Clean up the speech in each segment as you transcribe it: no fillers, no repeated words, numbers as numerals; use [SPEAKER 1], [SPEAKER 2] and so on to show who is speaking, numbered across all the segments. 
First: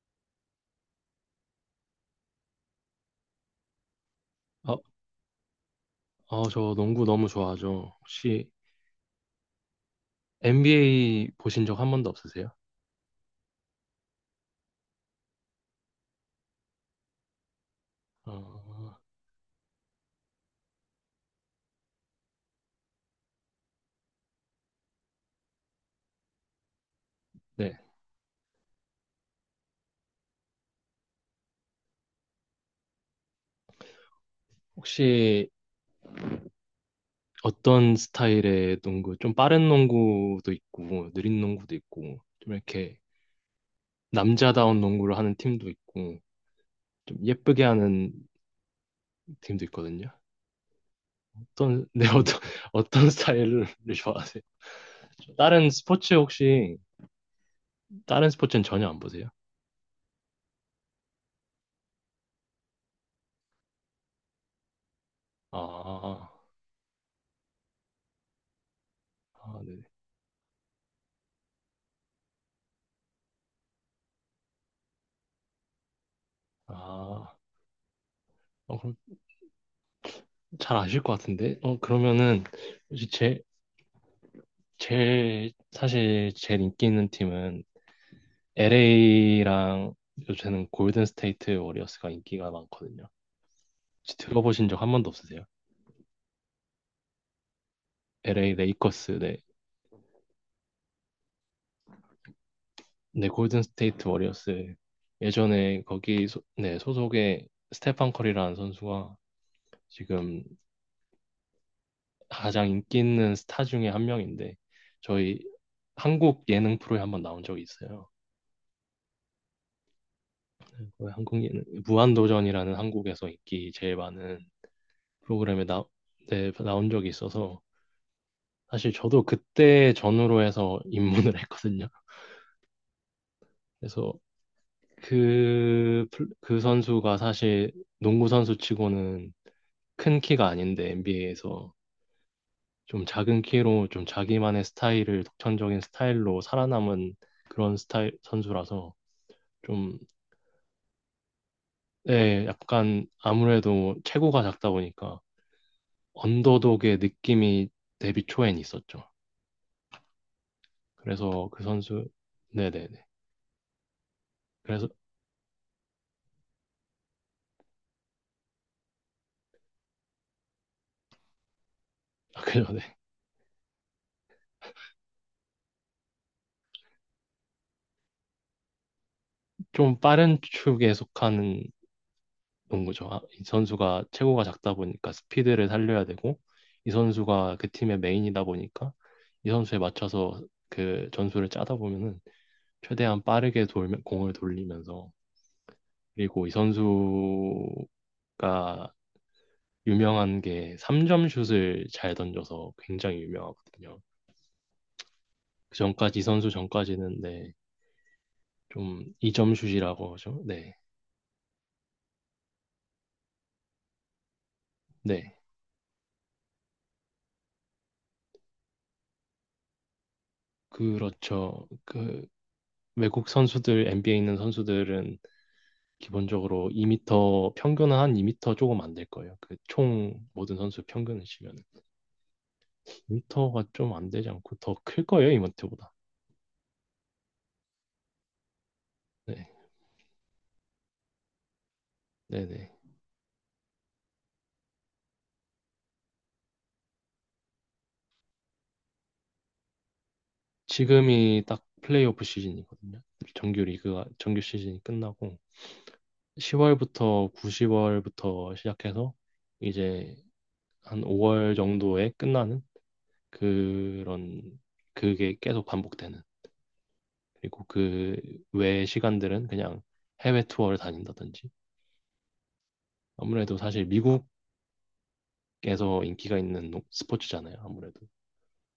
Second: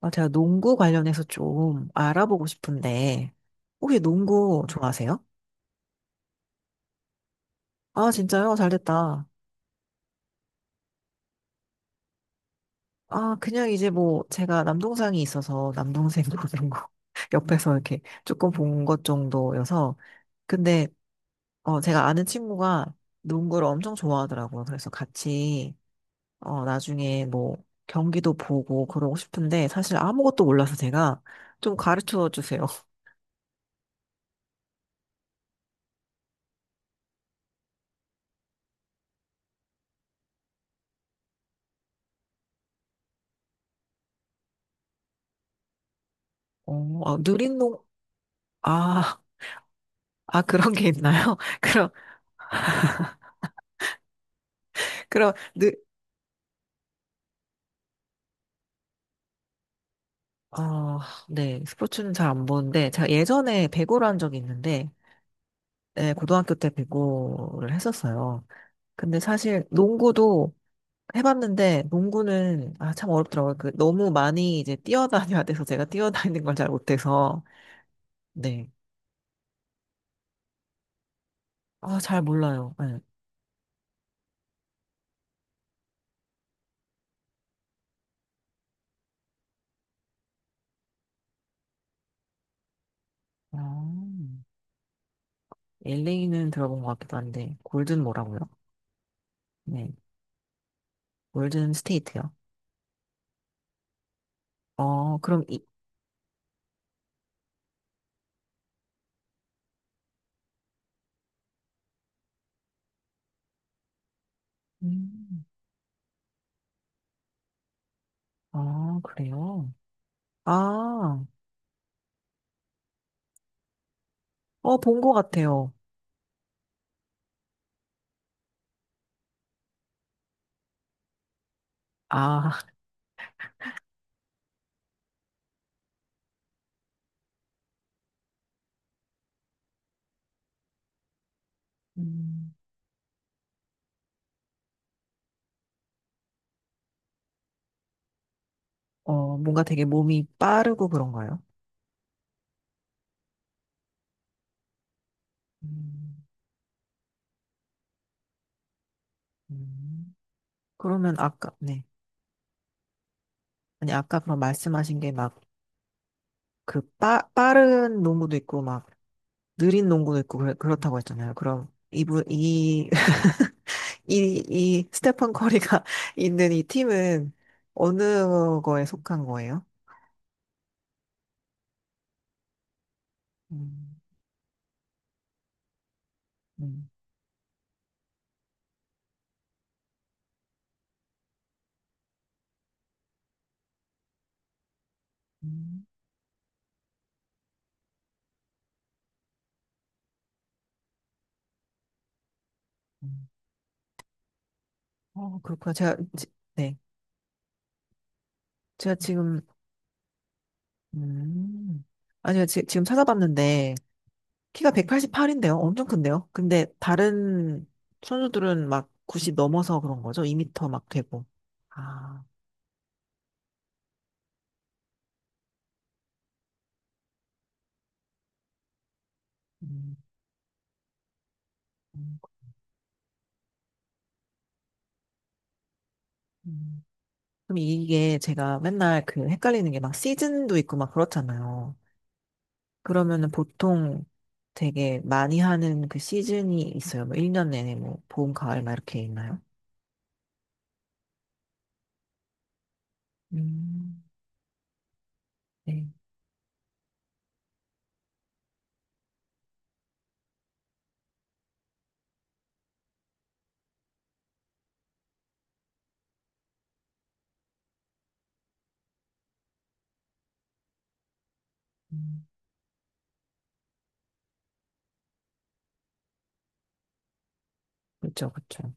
[SPEAKER 1] 아, 제가 농구 관련해서 좀 알아보고 싶은데, 혹시 농구
[SPEAKER 2] 어,
[SPEAKER 1] 좋아하세요?
[SPEAKER 2] 어, 저 농구 너무 좋아하죠.
[SPEAKER 1] 아,
[SPEAKER 2] 혹시
[SPEAKER 1] 진짜요? 잘 됐다.
[SPEAKER 2] NBA 보신 적 한 번도 없으세요?
[SPEAKER 1] 아, 그냥 이제 뭐, 제가 남동생이 있어서 남동생 그런 거 옆에서 이렇게 조금 본
[SPEAKER 2] 어,
[SPEAKER 1] 것 정도여서, 근데, 제가 아는 친구가 농구를 엄청 좋아하더라고요. 그래서 같이, 나중에 뭐,
[SPEAKER 2] 네.
[SPEAKER 1] 경기도 보고 그러고 싶은데, 사실 아무것도 몰라서 제가 좀 가르쳐 주세요.
[SPEAKER 2] 혹시 어떤 스타일의 농구? 좀 빠른 농구도 있고, 느린 농구도 있고, 좀 이렇게 남자다운 농구를 하는 팀도 있고,
[SPEAKER 1] 어, 아,
[SPEAKER 2] 좀
[SPEAKER 1] 누린
[SPEAKER 2] 예쁘게
[SPEAKER 1] 농,
[SPEAKER 2] 하는
[SPEAKER 1] 아,
[SPEAKER 2] 팀도 있거든요.
[SPEAKER 1] 아, 그런 게 있나요?
[SPEAKER 2] 어떤,
[SPEAKER 1] 그럼
[SPEAKER 2] 네, 어떤, 어떤 스타일을 좋아하세요?
[SPEAKER 1] 그럼,
[SPEAKER 2] 다른
[SPEAKER 1] 느,
[SPEAKER 2] 스포츠 혹시, 다른 스포츠는 전혀 안 보세요?
[SPEAKER 1] 어, 네. 스포츠는 잘 안 보는데, 제가 예전에 배구를 한 적이 있는데, 네,
[SPEAKER 2] 아,
[SPEAKER 1] 고등학교 때 배구를 했었어요. 근데
[SPEAKER 2] 아,
[SPEAKER 1] 사실
[SPEAKER 2] 네.
[SPEAKER 1] 농구도 해봤는데, 농구는, 아, 참 어렵더라고요. 그, 너무 많이 이제 뛰어다녀야 돼서 제가 뛰어다니는 걸 잘
[SPEAKER 2] 아,
[SPEAKER 1] 못해서, 네.
[SPEAKER 2] 어, 그럼 잘 아실 것 같은데? 어,
[SPEAKER 1] 아, 잘
[SPEAKER 2] 그러면은,
[SPEAKER 1] 몰라요. 네.
[SPEAKER 2] 혹시 사실 제일 인기 있는 팀은 LA랑 요새는 골든 스테이트 워리어스가 인기가 많거든요. 혹시 들어보신 적 한 번도 없으세요?
[SPEAKER 1] LA는 들어본 것 같기도 한데, 골든 뭐라고요?
[SPEAKER 2] LA 레이커스, 네.
[SPEAKER 1] 네. 골든 스테이트요.
[SPEAKER 2] 네, 골든 스테이트 워리어스.
[SPEAKER 1] 그럼
[SPEAKER 2] 예전에 거기, 네, 소속의 스테판 커리라는 선수가 지금 가장 인기 있는 스타 중에 한 명인데, 저희
[SPEAKER 1] 음,
[SPEAKER 2] 한국 예능 프로에 한번 나온 적이 있어요.
[SPEAKER 1] 그래요?
[SPEAKER 2] 왜
[SPEAKER 1] 아,
[SPEAKER 2] 한국인 무한도전이라는 한국에서 인기 제일 많은
[SPEAKER 1] 어, 본 것
[SPEAKER 2] 프로그램에
[SPEAKER 1] 같아요.
[SPEAKER 2] 네, 나온 적이 있어서 사실 저도 그때 전후로 해서 입문을 했거든요.
[SPEAKER 1] 아,
[SPEAKER 2] 그래서 그, 그 선수가 사실 농구 선수 치고는 큰 키가 아닌데 NBA에서
[SPEAKER 1] 음,
[SPEAKER 2] 좀 작은 키로 좀 자기만의 스타일을 독창적인 스타일로 살아남은 그런 스타일 선수라서
[SPEAKER 1] 뭔가 되게
[SPEAKER 2] 좀
[SPEAKER 1] 몸이 빠르고 그런가요?
[SPEAKER 2] 네, 약간 아무래도 체구가 작다 보니까
[SPEAKER 1] 음,
[SPEAKER 2] 언더독의 느낌이 데뷔 초엔 있었죠.
[SPEAKER 1] 음. 그러면
[SPEAKER 2] 그래서
[SPEAKER 1] 아까,
[SPEAKER 2] 그
[SPEAKER 1] 네.
[SPEAKER 2] 선수, 네네네.
[SPEAKER 1] 아니, 아까 그럼
[SPEAKER 2] 그래서,
[SPEAKER 1] 말씀하신 게 막, 빠른 농구도 있고, 막, 느린 농구도 있고, 그렇다고 했잖아요. 그럼,
[SPEAKER 2] 그죠, 네.
[SPEAKER 1] 스테판 커리가 있는 이 팀은 어느 거에 속한 거예요?
[SPEAKER 2] 좀 빠른 축에 속하는 농구죠. 아, 이
[SPEAKER 1] 음,
[SPEAKER 2] 선수가 체구가 작다 보니까 스피드를 살려야 되고,
[SPEAKER 1] 음,
[SPEAKER 2] 이 선수가 그 팀의 메인이다 보니까, 이 선수에 맞춰서 그 전술을 짜다 보면은, 최대한 빠르게 돌면, 공을 돌리면서,
[SPEAKER 1] 음,
[SPEAKER 2] 그리고 이 선수가 유명한 게 3점 슛을 잘 던져서 굉장히
[SPEAKER 1] 음.
[SPEAKER 2] 유명하거든요.
[SPEAKER 1] 그렇구나.
[SPEAKER 2] 그 전까지 이 선수
[SPEAKER 1] 네.
[SPEAKER 2] 전까지는 네,
[SPEAKER 1] 제가
[SPEAKER 2] 좀
[SPEAKER 1] 지금
[SPEAKER 2] 이점슛이라고 하죠. 네,
[SPEAKER 1] 음. 아니요, 지금 찾아봤는데, 키가
[SPEAKER 2] 네,
[SPEAKER 1] 188인데요? 엄청 큰데요? 근데 다른 선수들은 막 90 넘어서 그런 거죠? 2미터 막 되고.
[SPEAKER 2] 그렇죠.
[SPEAKER 1] 아,
[SPEAKER 2] 그 외국 선수들 NBA에 있는 선수들은 기본적으로 2미터 평균은 한 2미터 조금 안 될 거예요. 그
[SPEAKER 1] 음,
[SPEAKER 2] 총 모든 선수 평균을 치면
[SPEAKER 1] 음,
[SPEAKER 2] 2미터가 좀 안 되지 않고 더 클 거예요, 이마트보다.
[SPEAKER 1] 음. 그럼 이게 제가 맨날 그
[SPEAKER 2] 네,
[SPEAKER 1] 헷갈리는 게 막 시즌도 있고 막 그렇잖아요.
[SPEAKER 2] 네, 네.
[SPEAKER 1] 그러면은 보통 되게 많이 하는 그 시즌이 있어요. 뭐 1년 내내 뭐 봄, 가을 막 이렇게 있나요?
[SPEAKER 2] 지금이 딱 플레이오프 시즌이거든요. 정규
[SPEAKER 1] 음,
[SPEAKER 2] 리그가 정규 시즌이 끝나고
[SPEAKER 1] 네.
[SPEAKER 2] 10월부터 9, 0월부터 시작해서 이제 한 5월 정도에 끝나는 그런, 그게 계속 반복되는. 그리고 그 외 시간들은 그냥 해외 투어를 다닌다든지.
[SPEAKER 1] 음,
[SPEAKER 2] 아무래도 사실 미국에서 인기가 있는 스포츠잖아요, 아무래도.
[SPEAKER 1] 그렇죠, 그렇죠.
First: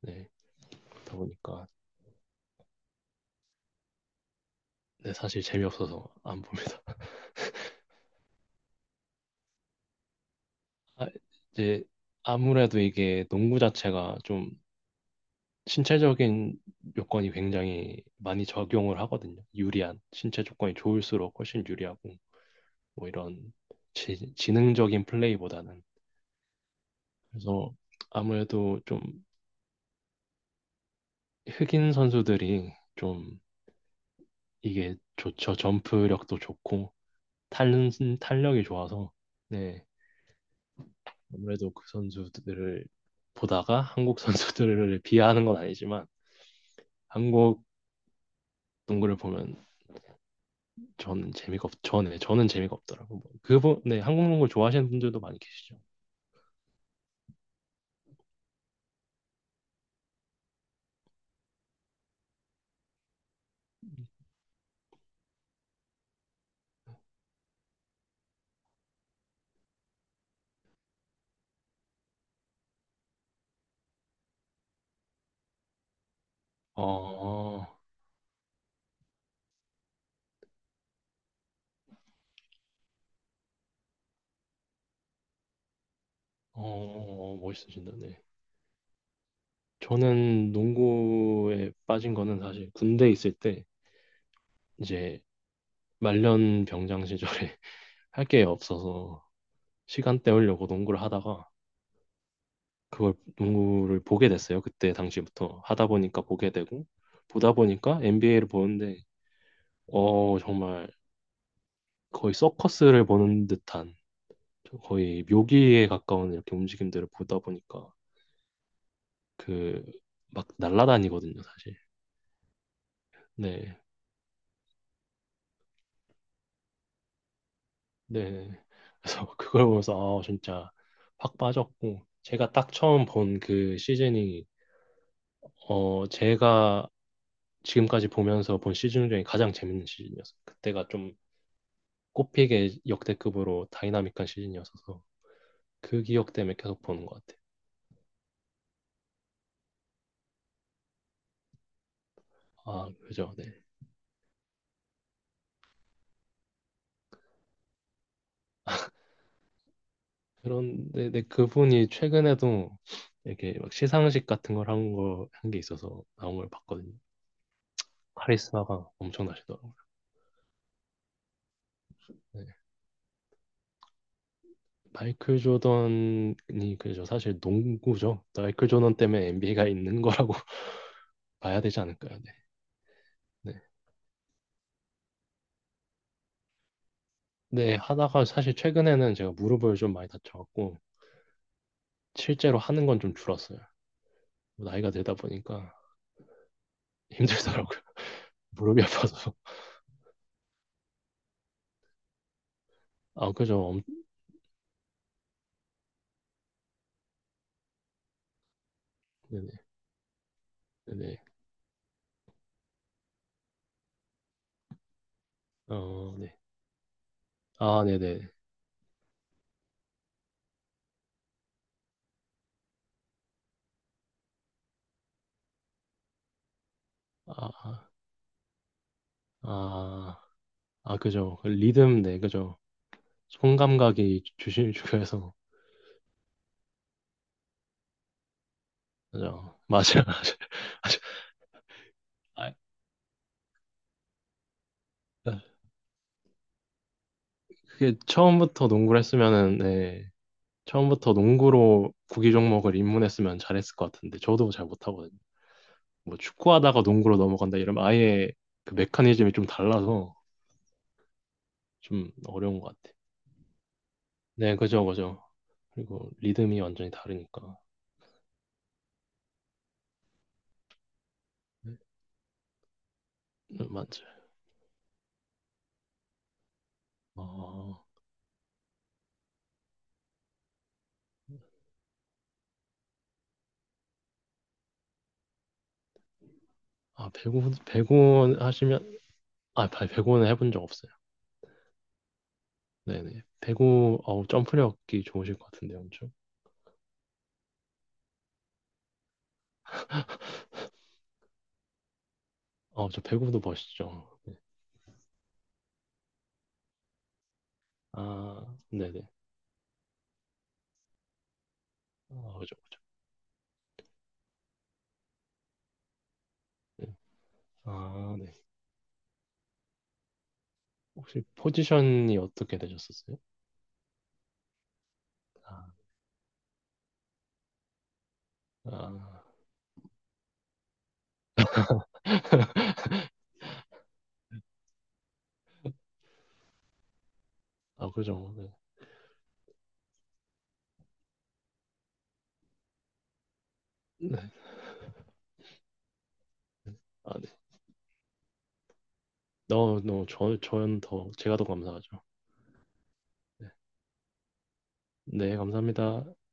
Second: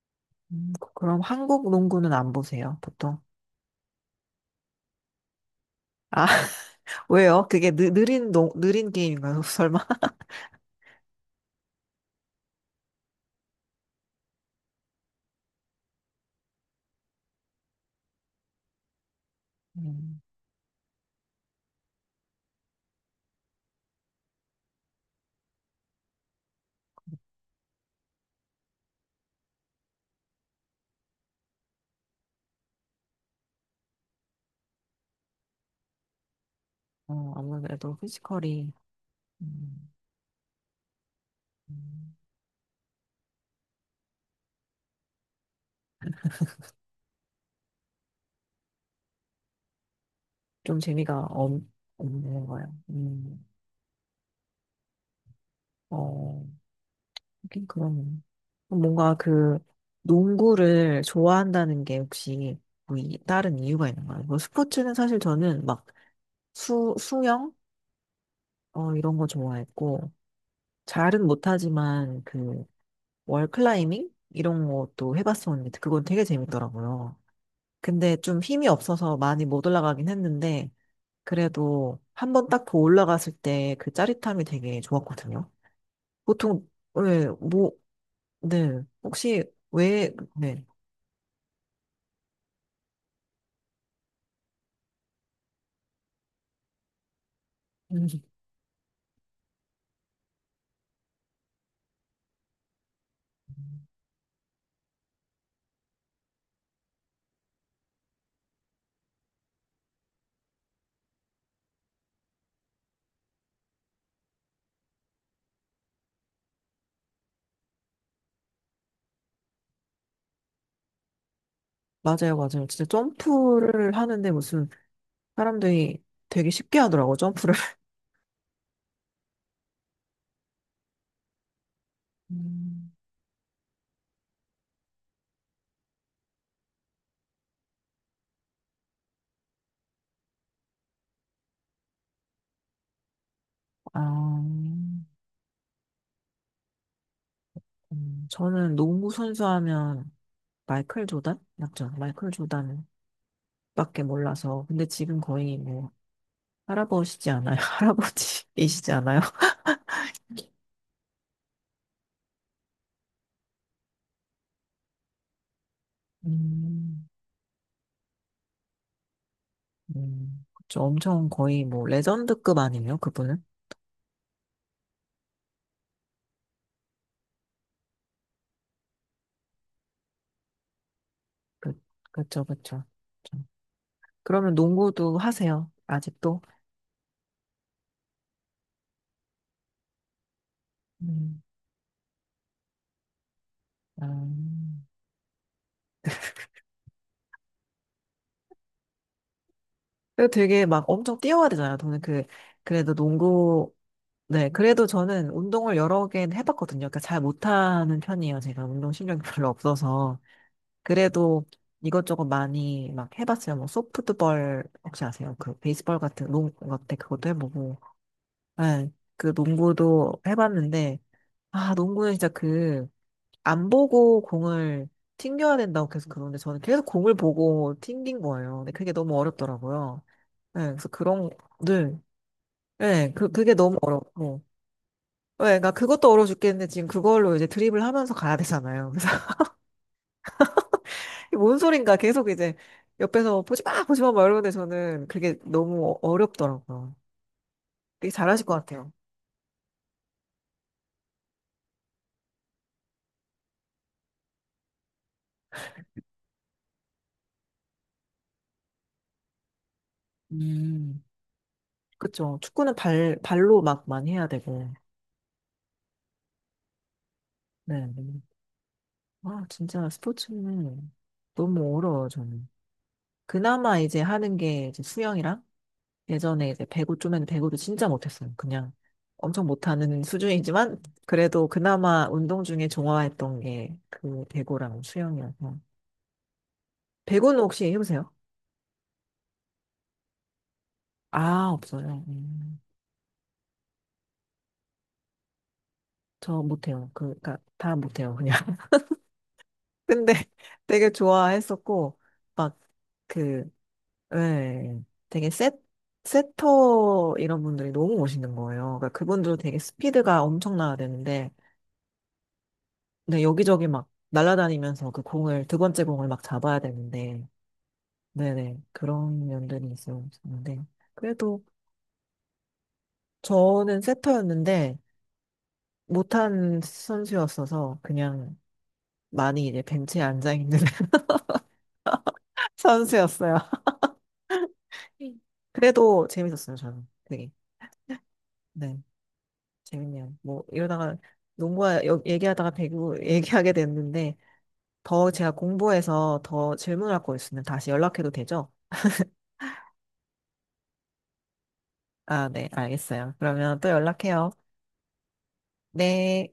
[SPEAKER 2] 네. 그렇다
[SPEAKER 1] 그럼
[SPEAKER 2] 보니까,
[SPEAKER 1] 한국 농구는 안 보세요, 보통?
[SPEAKER 2] 네, 사실 재미없어서
[SPEAKER 1] 아,
[SPEAKER 2] 안 봅니다.
[SPEAKER 1] 왜요? 그게 느린 게임인가요? 설마?
[SPEAKER 2] 아, 이제 아무래도 이게 농구 자체가 좀 신체적인 요건이 굉장히 많이 적용을 하거든요. 유리한
[SPEAKER 1] 음,
[SPEAKER 2] 신체 조건이 좋을수록 훨씬 유리하고, 뭐 이런 지능적인 플레이보다는. 그래서 아무래도 좀 흑인 선수들이 좀 이게 좋죠. 점프력도 좋고 탄,
[SPEAKER 1] 아무래도
[SPEAKER 2] 탄력이
[SPEAKER 1] 피지컬이
[SPEAKER 2] 좋아서. 네.
[SPEAKER 1] 음,
[SPEAKER 2] 아무래도 그
[SPEAKER 1] 음.
[SPEAKER 2] 선수들을 보다가 한국 선수들을 비하하는 건 아니지만, 한국 농구를 보면
[SPEAKER 1] 좀 재미가
[SPEAKER 2] 저는
[SPEAKER 1] 없,
[SPEAKER 2] 네,
[SPEAKER 1] 없는
[SPEAKER 2] 저는 재미가
[SPEAKER 1] 거예요.
[SPEAKER 2] 없더라고요. 뭐 그분, 네, 한국 농구 좋아하시는 분들도 많이 계시죠.
[SPEAKER 1] 어, 하긴 그런 뭔가 그 농구를 좋아한다는 게 혹시 뭐 다른 이유가 있는가요? 뭐 스포츠는 사실 저는 막 수영? 이런 거 좋아했고, 잘은 못하지만 그 월클라이밍? 이런 것도 해봤었는데, 그건 되게 재밌더라고요.
[SPEAKER 2] 어,
[SPEAKER 1] 근데 좀 힘이 없어서 많이 못 올라가긴 했는데, 그래도 한 번 딱 더 올라갔을 때 그 짜릿함이 되게 좋았거든요. 보통, 네,
[SPEAKER 2] 어,
[SPEAKER 1] 뭐,
[SPEAKER 2] 멋있으신다.
[SPEAKER 1] 네. 혹시 왜,
[SPEAKER 2] 저는
[SPEAKER 1] 네.
[SPEAKER 2] 농구에 빠진 거는 사실 군대 있을 때, 이제 말년 병장 시절에
[SPEAKER 1] 음,
[SPEAKER 2] 할 게 없어서 시간 때우려고 농구를 하다가 그걸 농구를 보게 됐어요. 그때 당시부터 하다 보니까 보게 되고, 보다 보니까 NBA를 보는데 어, 정말 거의 서커스를 보는 듯한, 거의 묘기에 가까운 이렇게 움직임들을 보다 보니까 그 막 날라다니거든요, 사실.
[SPEAKER 1] 맞아요, 맞아요. 진짜
[SPEAKER 2] 네.
[SPEAKER 1] 점프를 하는데 무슨 사람들이 되게 쉽게 하더라고요, 점프를.
[SPEAKER 2] 네, 그래서 그걸 보면서 아, 진짜 확 빠졌고, 제가 딱
[SPEAKER 1] 음,
[SPEAKER 2] 처음 본 그 시즌이 어, 제가 지금까지 보면서 본 시즌 중에 가장 재밌는 시즌이었어요. 그때가 좀 꼽히게 역대급으로 다이나믹한
[SPEAKER 1] 아,
[SPEAKER 2] 시즌이었어서 그 기억 때문에 계속 보는 것 같아요.
[SPEAKER 1] 저는 농구 선수 하면 마이클 조단? 맞죠? 마이클 조단밖에
[SPEAKER 2] 아, 그죠. 네.
[SPEAKER 1] 몰라서. 근데 지금 거의 뭐, 할아버지지 않아요? 할아버지이시지 않아요?
[SPEAKER 2] 그런데 네, 그분이 최근에도 이렇게 막 시상식 같은 걸 한 거, 한 게 있어서 나온 걸 봤거든요.
[SPEAKER 1] 음,
[SPEAKER 2] 카리스마가 엄청나시더라고요.
[SPEAKER 1] 그쵸. 엄청 거의 뭐
[SPEAKER 2] 네.
[SPEAKER 1] 레전드급 아니에요, 그분은?
[SPEAKER 2] 마이클 조던이, 그죠. 사실 농구죠. 마이클 조던 때문에 NBA가 있는 거라고 봐야
[SPEAKER 1] 그,
[SPEAKER 2] 되지 않을까요? 네.
[SPEAKER 1] 그쵸, 그쵸. 그쵸.
[SPEAKER 2] 네.
[SPEAKER 1] 그러면 농구도 하세요, 아직도?
[SPEAKER 2] 네, 하다가 사실 최근에는 제가 무릎을 좀 많이 다쳐갖고
[SPEAKER 1] 음.
[SPEAKER 2] 실제로 하는 건 좀 줄었어요.
[SPEAKER 1] 아,
[SPEAKER 2] 뭐 나이가 들다 보니까 힘들더라고요. 무릎이 아파서.
[SPEAKER 1] 그래도 되게 막 엄청 뛰어야 되잖아요. 저는 그래도
[SPEAKER 2] 아, 그죠.
[SPEAKER 1] 농구, 네, 그래도 저는 운동을 여러 개 해봤거든요. 그러니까 잘 못하는 편이에요. 제가 운동 신경이 별로
[SPEAKER 2] 네네.
[SPEAKER 1] 없어서.
[SPEAKER 2] 네네.
[SPEAKER 1] 그래도 이것저것 많이 막 해봤어요. 뭐 소프트볼 혹시 아세요? 그 베이스볼
[SPEAKER 2] 어,
[SPEAKER 1] 같은
[SPEAKER 2] 네.
[SPEAKER 1] 농구 같은 그것도 해보고.
[SPEAKER 2] 아, 네네.
[SPEAKER 1] 네, 그 농구도 해봤는데, 아, 농구는 진짜 안 보고 공을 튕겨야 된다고 계속 그러는데, 저는 계속 공을
[SPEAKER 2] 아,
[SPEAKER 1] 보고
[SPEAKER 2] 아,
[SPEAKER 1] 튕긴 거예요. 근데 그게 너무 어렵더라고요.
[SPEAKER 2] 아,
[SPEAKER 1] 네, 그래서
[SPEAKER 2] 아, 그죠. 그
[SPEAKER 1] 늘,
[SPEAKER 2] 리듬, 네, 그죠.
[SPEAKER 1] 네, 그게
[SPEAKER 2] 손
[SPEAKER 1] 너무
[SPEAKER 2] 감각이
[SPEAKER 1] 어렵고.
[SPEAKER 2] 주심 중요해서.
[SPEAKER 1] 네, 그러니까 그것도 어려워 죽겠는데, 지금 그걸로 이제 드립을 하면서 가야 되잖아요. 그래서,
[SPEAKER 2] 그죠. 맞아요. 맞아요.
[SPEAKER 1] 뭔 소린가 계속 이제
[SPEAKER 2] 맞아요.
[SPEAKER 1] 옆에서 보지 마, 보지 마, 막 이러는데 저는
[SPEAKER 2] 아,
[SPEAKER 1] 그게
[SPEAKER 2] 아,
[SPEAKER 1] 너무 어렵더라고요.
[SPEAKER 2] 그게
[SPEAKER 1] 되게 잘하실 것
[SPEAKER 2] 처음부터
[SPEAKER 1] 같아요.
[SPEAKER 2] 농구를 했으면은, 네, 처음부터 농구로 구기 종목을 입문했으면 잘했을 것 같은데, 저도 잘 못하거든요. 뭐 축구하다가 농구로 넘어간다 이러면 아예 그 메커니즘이 좀 달라서
[SPEAKER 1] 음.
[SPEAKER 2] 좀
[SPEAKER 1] 그쵸.
[SPEAKER 2] 어려운 것
[SPEAKER 1] 축구는
[SPEAKER 2] 같아.
[SPEAKER 1] 발로 막 많이 해야
[SPEAKER 2] 네,
[SPEAKER 1] 되고.
[SPEAKER 2] 그죠, 그죠. 그리고 리듬이 완전히 다르니까.
[SPEAKER 1] 네. 네. 아, 진짜 스포츠는 너무 어려워요, 저는.
[SPEAKER 2] 네,
[SPEAKER 1] 그나마 이제
[SPEAKER 2] 맞죠.
[SPEAKER 1] 하는 게 이제 수영이랑 예전에 이제 배구 좀 했는데 배구도
[SPEAKER 2] 어,
[SPEAKER 1] 진짜 못했어요. 그냥 엄청 못하는 수준이지만 그래도 그나마 운동 중에 좋아했던 게 그 배구랑 수영이어서.
[SPEAKER 2] 아,
[SPEAKER 1] 배구는
[SPEAKER 2] 배구,
[SPEAKER 1] 혹시 해보세요?
[SPEAKER 2] 배구 하시면, 아, 배구는 해본 적 없어요.
[SPEAKER 1] 아, 없어요.
[SPEAKER 2] 네네. 배구, 어우, 점프력이 좋으실 것 같은데, 엄청.
[SPEAKER 1] 저 못해요. 그니까 다 못해요, 그냥. 근데 되게 좋아했었고, 막
[SPEAKER 2] 어, 저 배구도
[SPEAKER 1] 그
[SPEAKER 2] 멋있죠.
[SPEAKER 1] 네, 되게 세터 이런 분들이 너무 멋있는
[SPEAKER 2] 아,
[SPEAKER 1] 거예요. 그러니까
[SPEAKER 2] 네네.
[SPEAKER 1] 그분도 되게 스피드가 엄청나야 되는데,
[SPEAKER 2] 아, 그죠, 그죠.
[SPEAKER 1] 네, 여기저기 막 날아다니면서 그 공을, 두 번째 공을 막 잡아야
[SPEAKER 2] 네.
[SPEAKER 1] 되는데,
[SPEAKER 2] 아, 네.
[SPEAKER 1] 네네, 그런 면들이 있었는데,
[SPEAKER 2] 혹시
[SPEAKER 1] 그래도
[SPEAKER 2] 포지션이 어떻게 되셨었어요?
[SPEAKER 1] 저는 세터였는데,
[SPEAKER 2] 아,
[SPEAKER 1] 못한 선수였어서 그냥
[SPEAKER 2] 아,
[SPEAKER 1] 많이 이제 벤치에 앉아있는 선수였어요. 그래도 재밌었어요, 저는. 되게.
[SPEAKER 2] 아, 그죠. 네.
[SPEAKER 1] 네. 재밌네요. 뭐 이러다가 농구와 얘기하다가 배구 얘기하게 됐는데 더 제가 공부해서 더 질문할 거
[SPEAKER 2] 아, 네.
[SPEAKER 1] 있으면 다시 연락해도 되죠?
[SPEAKER 2] 너무, 너무, 저는, 제가 더 감사하죠.
[SPEAKER 1] 아, 네, 알겠어요. 그러면 또 연락해요.
[SPEAKER 2] 네, 감사합니다.
[SPEAKER 1] 네.